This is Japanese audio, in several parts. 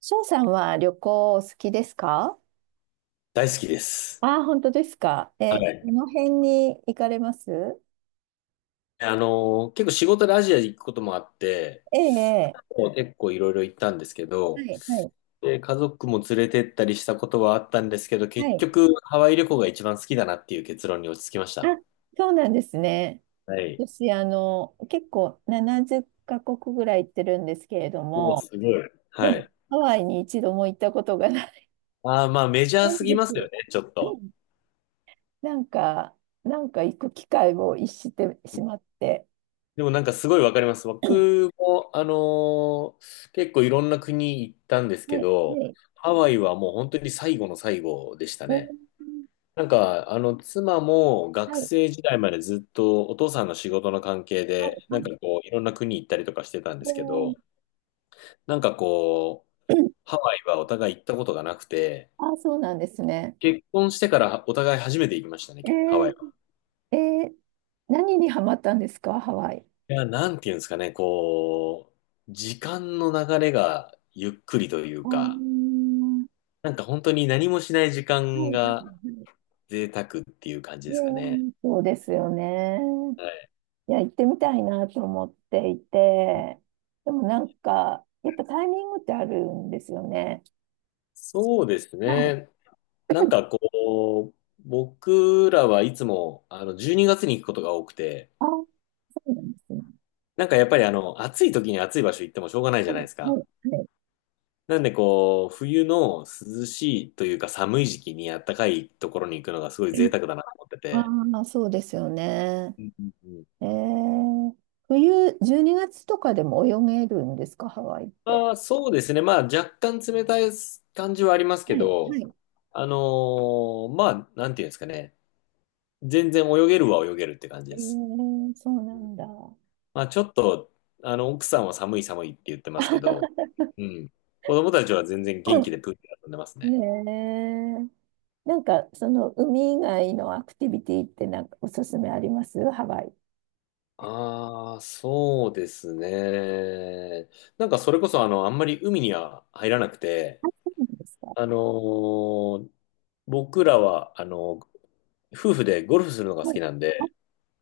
翔さんは旅行お好きですか？大好きです。ああー、本当ですか。はえ、どい。の辺に行かれます？結構仕事でアジア行くこともあって、ええ、もう結構いろいろ行ったんですけええど、はい、はい、で、家族も連れてったりしたことはあったんですけど、は結い。局ハワイ旅行が一番好きだなっていう結論に落ち着きましあ、た。そうなんですね。はい。私、結構70カ国ぐらい行ってるんですけれどもうも、すごい。ではも、い。ハワイに一度も行ったことがないああ、まあメジャーすんぎでますよす。ね、ちょっうと。ん、なんか、なんか行く機会を逸してうしん。まって。でもなんかすごいわかります。は僕も、結構いろんな国行ったんですけい、はど、い。ハワイはもう本当に最後の最後でしたおーね。なんか、あの、妻も学はい、生時代までずっとお父さんの仕事の関係はで、い、なはんかい。こう、いろんな国行ったりとかしてたんですけおー ど、なんかこう、ハワイはお互い行ったことがなくて、あ、そうなんですね。結婚してからお互い初めて行きましたね、えハワイは。ー、えー、何にハマったんですか、ハワイ。いや、なんていうんですかね、こう、時間の流れがゆっくりというあー、か、はなんか本当に何もしない時いは間いがはい。贅沢っていう感じえですかね。ー、そうですよね。はい。いや、行ってみたいなと思っていて、でもなんか、やっぱタイミングってあるんですよね。そうですはい。ね。なんかこう、僕らはいつもあの12月にがつに行くことが多くて、あー、そうなんですね。なんかやっぱりあの暑い時に暑い場所行ってもしょうがないじはゃい、ないですはか。い、はなんでこう、冬の涼しいというか寒い時期にあったかいところに行くのがすごい贅い。沢だなと思ってあて。あ、そうですよね。うんうんうん。えー、冬、12月とかでも泳げるんですか、ハワイって？あー、そうですね。まあ若干冷たい感じはありますけはい、はど、い。まあなんていうんですかね。全然泳げるは泳げるって感じえです。ー、そうなんだ。まあ、ちょっと、あの、奥さんは寒い寒いって言ってますけど、うん。子供たちは全然元気でプールで遊んでますへね。え。なんか、その海以外のアクティビティってなんかおすすめあります、ハワイ？ああ、そうですね。なんかそれこそあの、あんまり海には入らなくて、そうなんですか。あのー僕らはあの、夫婦でゴルフするのが好はい。きなんあ、で、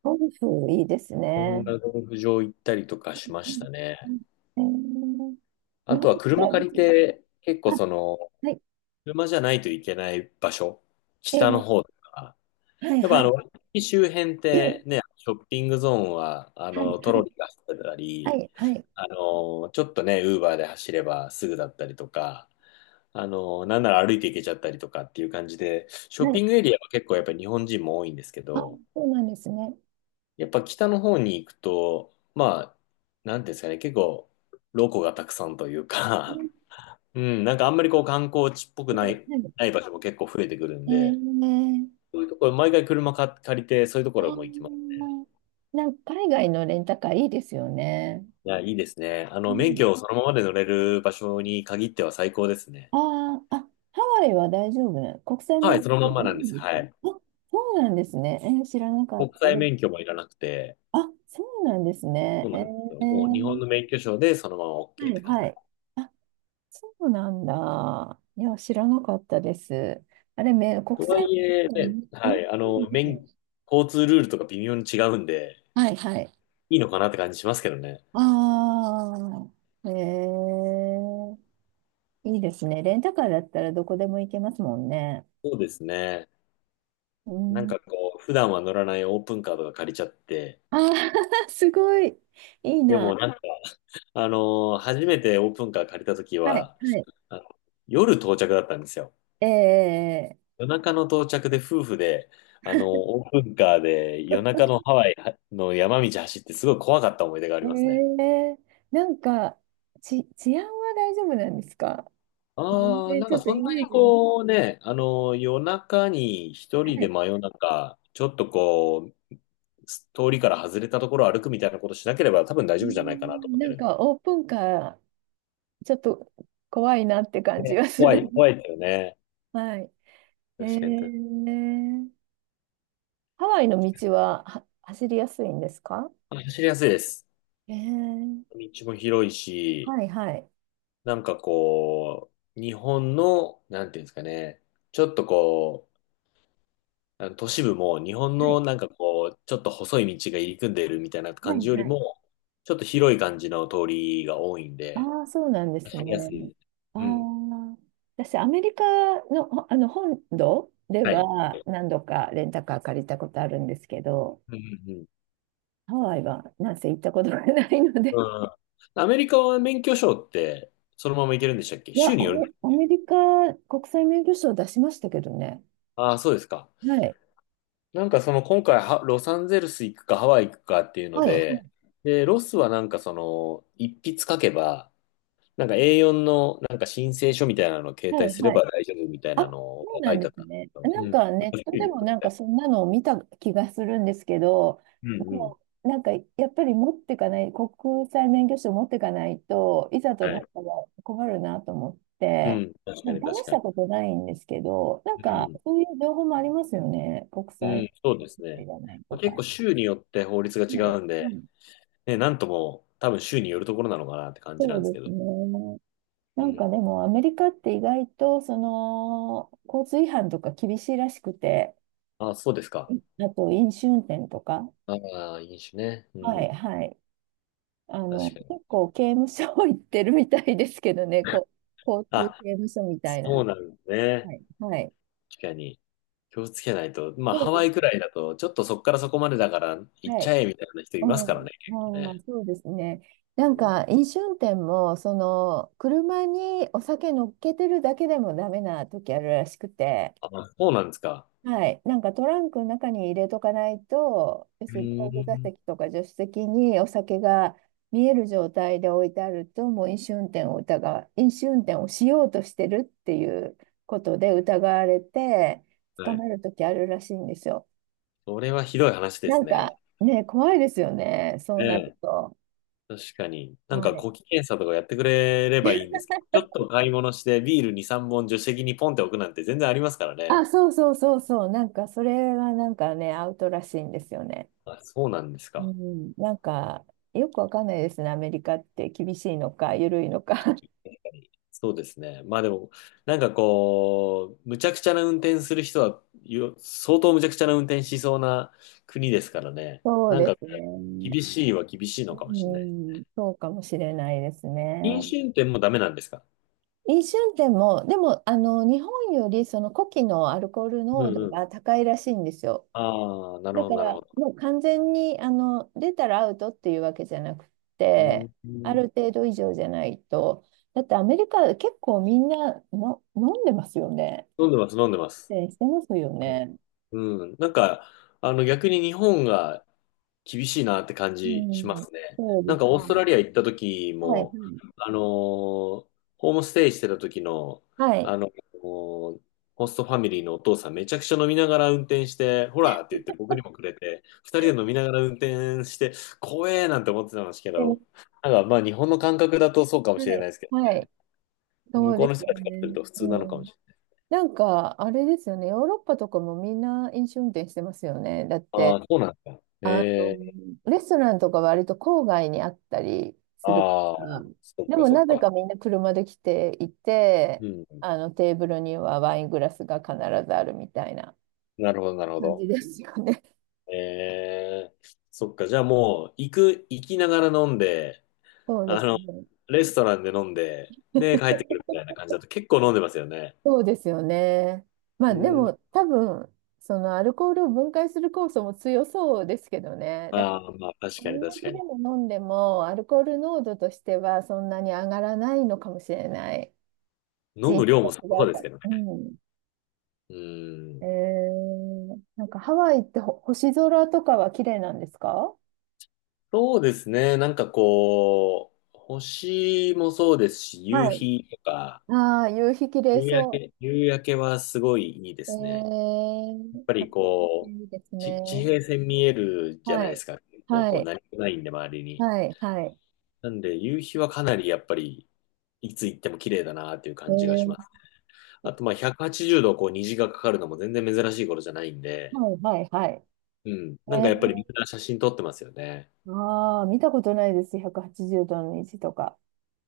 ゴルフいいですこんね。なゴルフ場行ったりとかしましたうね。ん、えー、日あ本ととはだ車いぶ借り違う。て、結構あ、その、はい。車じゃないといけない場所、え北のー、方とか、はいやっはぱあの、い。ワイキキ周辺って ね、ショッピングゾーンは、あはいの、トはロい。リーが走ってたはり、いはい。あの、ちょっとね、ウーバーで走ればすぐだったりとか、あの、なんなら歩いて行けちゃったりとかっていう感じで、ショはッい。ピングエリアは結構やっぱり日本人も多いんですけあ、ど、そうなんですね。やっぱ北の方に行くと、まあ、なんていうんですかね、結構、ロコがたくさんといううか、ん、 うん、なんかあんまりこう観光地っぽくはないい、はい。ない場所も結構増えてくるんえで、ー、そういうところ、毎回車か借りて、そういうとこあろも行きます。ー、なんか海外のレンタカーいいですよね。いや、いいですね。あうの、免ん、許をそのままで乗れる場所に限っては最高ですね。ああ、あ、ハワイは大丈夫なの？国際は免い、許そのまん証まダなんです。メですはか？あ、い。そうなんですね。えー、知らなかっ国た。際で、免許もいらなくて、あ、そうなんですね。そうえなんですよ。もう日本ー、の免許証でそのまま OK はってい、感はじ。い。あ、そうなんだ。いや、知らなかったです。あれ、め、国とは際いえ、ね、免許証はね、免許い、あ証の、です免、ね。交通ルールとか微妙に違うんで、はい、はい。いいのかなって感じしますけどね。ああ、えー、いいですね。レンタカーだったらどこでも行けますもんね。そうですね。うなんん。かこう、普段は乗らないオープンカーとか借りちゃって、ああ、すごい。いいでもな。なんか、あの、初めてオープンカー借りた時はい、は、はい。あの夜到着だったんですよ。ええ、夜中の到着で夫婦で、あの、オープンカーで夜中のハワイの山道走ってすごい怖かった思い出がありえますね。え、なんか、ち、治安は大丈夫なんですか？全ああ、然なんちかょっとそイんなメーにジが。はこうね、あの、夜中に一人で真い。夜中、ちょっとこう、通りから外れたところを歩くみたいなことしなければ多分大うー丈夫じゃないかなとん、思っなてんるんかオープンカー、ちょっと怖いなってで。感じね、がす怖る。い、怖いですよね。はい。え確かに。え、ハワイの道は、は、走りやすいんですか？あ、走りやすいです。ええ、道も広いし、はいはい。なんかこう、日本の、なんていうんですかね、ちょっとこう、あの都市部も日本はのい。なんかこう、ちょっと細い道が入り組んでるみたいなはい感じよりはい、も、ちょっと広い感じの通りが多いんで、ああ、そうなんです走りやすね。い。あうん。あ、私、アメリカの、ほあの本土ではい。は何度かレンタカー借りたことあるんですけど、うんうんうん。ハワイはなんせ行ったことがないので、うん。アメリカは免許証ってそのまま行けるんでしたっけ、いや、州アにメ、よるの？アメリカ国際免許証出しましたけどね。ああー、そうですか。はい。なんかその今回は、ロサンゼルス行くかハワイ行くかっていうのはい。はで、い。で、ロスはなんかその、一筆書けば、なんか A4 のなんか申請書みたいなのを携は帯い。すれはばい、大丈夫みたいあ、なのそうが書ないんてであっすたんでね。すけなど。うんん。か確ネかットでによもるみなんたかい。そんなのを見た気がするんですけど、うんうん。もうなんかやっぱり持ってかない、国際免許証持ってかないといざとはなっい。たら困るなと思っうて、ん。確かなんにか確試しかに。たことないんですけど、なんうかんそういう情報もありますよね。国うん。う際ん。そうですいね。らないまとあ、結か。構州によって法律がはい。違うんうで、ん、ね、なんとも多分州によるところなのかなって感じなんでそすうけですど。ね。うなんん。かでもアメリカって意外とその交通違反とか厳しいらしくて、あ、そうですか。あと飲酒運転とか、ああ、飲酒ね。うはん。い、はい。確かに。結構刑務所 行ってるみたいですけどね、こ、交通あ、刑務所みたいな。そうなはんですね。い、はい。確かに。気をつけないと。まあ、そハうでワイくす。らいだと、ちょっとそこからそこまでだから行っはちい。ゃえみたいな人いうますからん、ね、結構あー、ね。そうですね。なうんん。か、飲酒運転も、その、車にお酒乗っけてるだけでもダメな時あるらしくて、あ、そうなんですか。はい。なんかトランクの中に入れとかないと、要うするに後部ー座ん。席とか助手席にお酒が見える状態で置いてあると、もう飲酒運転を疑う、飲酒運転をしようとしてるっていうことで疑われて、は捕い。まるときあるらしいんですよ。それはひどい話でなすんね。かね、怖いですよね、そえうなるえ。と。確かに。なんはか、い。呼気検査とかやってくれればいいんですけど、ちょっと買い物してビール2、3本助手席にポンって置くなんて全然ありますからあ、ね。そうそうそうそう、なんかそれはなんかね、アウトらしいんですよね。あ、そうなんですうか。ん、なんかよくわかんないですね、アメリカって厳しいのか、緩いのか。そうですね。まあでも、なんかこう、むちゃくちゃな運転する人は、よ相当むちゃくちゃな運転しそうな国ですからね。そうなんでかすね。厳しいは厳しいのかもしれなうい。ん、そうかもしれないです飲ね。酒運転もダメなんですか？飲酒運転も、でも、日本よりその呼気のアルコールう濃ん度うん。が高いらしいんですよ。ああ、なるだほど、かなるら、ほど。もう完全に、出たらアウトっていうわけじゃなくうて、ん。ある飲程度以上じゃないと。だってアメリカ結構みんなの飲んでますよね。んでます、飲んでます。でしてますよね。うん。うん。なんか、あの、逆に日本が厳しいなって感うじしん、ますね。そうでなんかすオーストね。ラリア行った時はい。はも、い。あのーホームステイしてた時の、はあい。のーホストファミリーのお父さんめちゃくちゃ飲みながら運転して、ほらって言って僕にもくれて、二人で飲みながら運転して、怖えなんて思ってたんですけで、ど、なんかまあ日本の感覚だとそうかもはしれないい。ですけはどい、ね。そ向うこうでのす人たよちからするね。と普通なのうかもん。しれない。なんか、あれですよね。ヨーロッパとかもみんな飲酒運転してますよね。だっあて、あ、そうなんだ。あの、ええ。レストランとか割と郊外にあったりするかああ、ら。そっでかも、そっなぜか。かみんな車で来ていて、うん。テーブルにはワイングラスが必ずあるみたいななるほど、なるほ感じど。ですよね。えー、そっか、じゃあもう、行きながら飲んで、そうであすの、ね。レストランで飲んで、で、帰ってくるみたいな感じだと結構飲んでますよね。そうですよね。まうあ、でん。も、多分、そのアルコールを分解する酵素も強そうですけどね。だからああ、まあ、確同かに確じかでに。も飲んでも、アルコール濃度としてはそんなに上がらないのかもしれない。飲人む量もさ種がそ違ううでかすら。けどね。うん。うん。えー、なんかハワイってほ星空とかは綺麗なんですか？そうですね。なんかこう、星もそうですし、夕はい。日とか、ああ、夕日綺麗夕焼そけ、夕焼けはすごいいいでう。えすね。やっー、ぱあ、りこう、いいですね。ち地平線見えるじゃなはいでい。すか。結構はこう、い。何もないんで、周りに。はい。はい。なんで、夕日はかなりやっぱり、いつ行っても綺麗だなっていうえ感じがしー、ます。あと、まあ、180度こう虹がかかるのも全然珍しい頃じゃないんで、はい。はい。はい。うん。なんかやっぱえりみんな写真撮ってますよね。ー、ああ、見たことないです。180度の虹とか。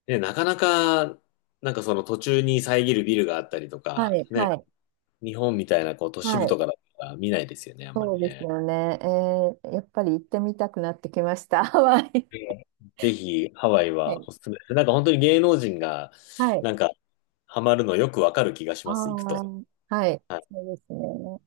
ね、なかなか、なんかその途中に遮るビルがあったりとはか、い。ね、はい。日本みたいなこう都市は部とい。かだったら見ないですよね、あんまそうりですね。よね。えー、やっぱり行ってみたくなってきました、ハワイ。ええ。ぜひ、ハワイはい。はおすすめです。なんか本当に芸能人が、はい。なんか、ハマるのよくわかる気がしあます、行くあ、と。はい。はいそうですね。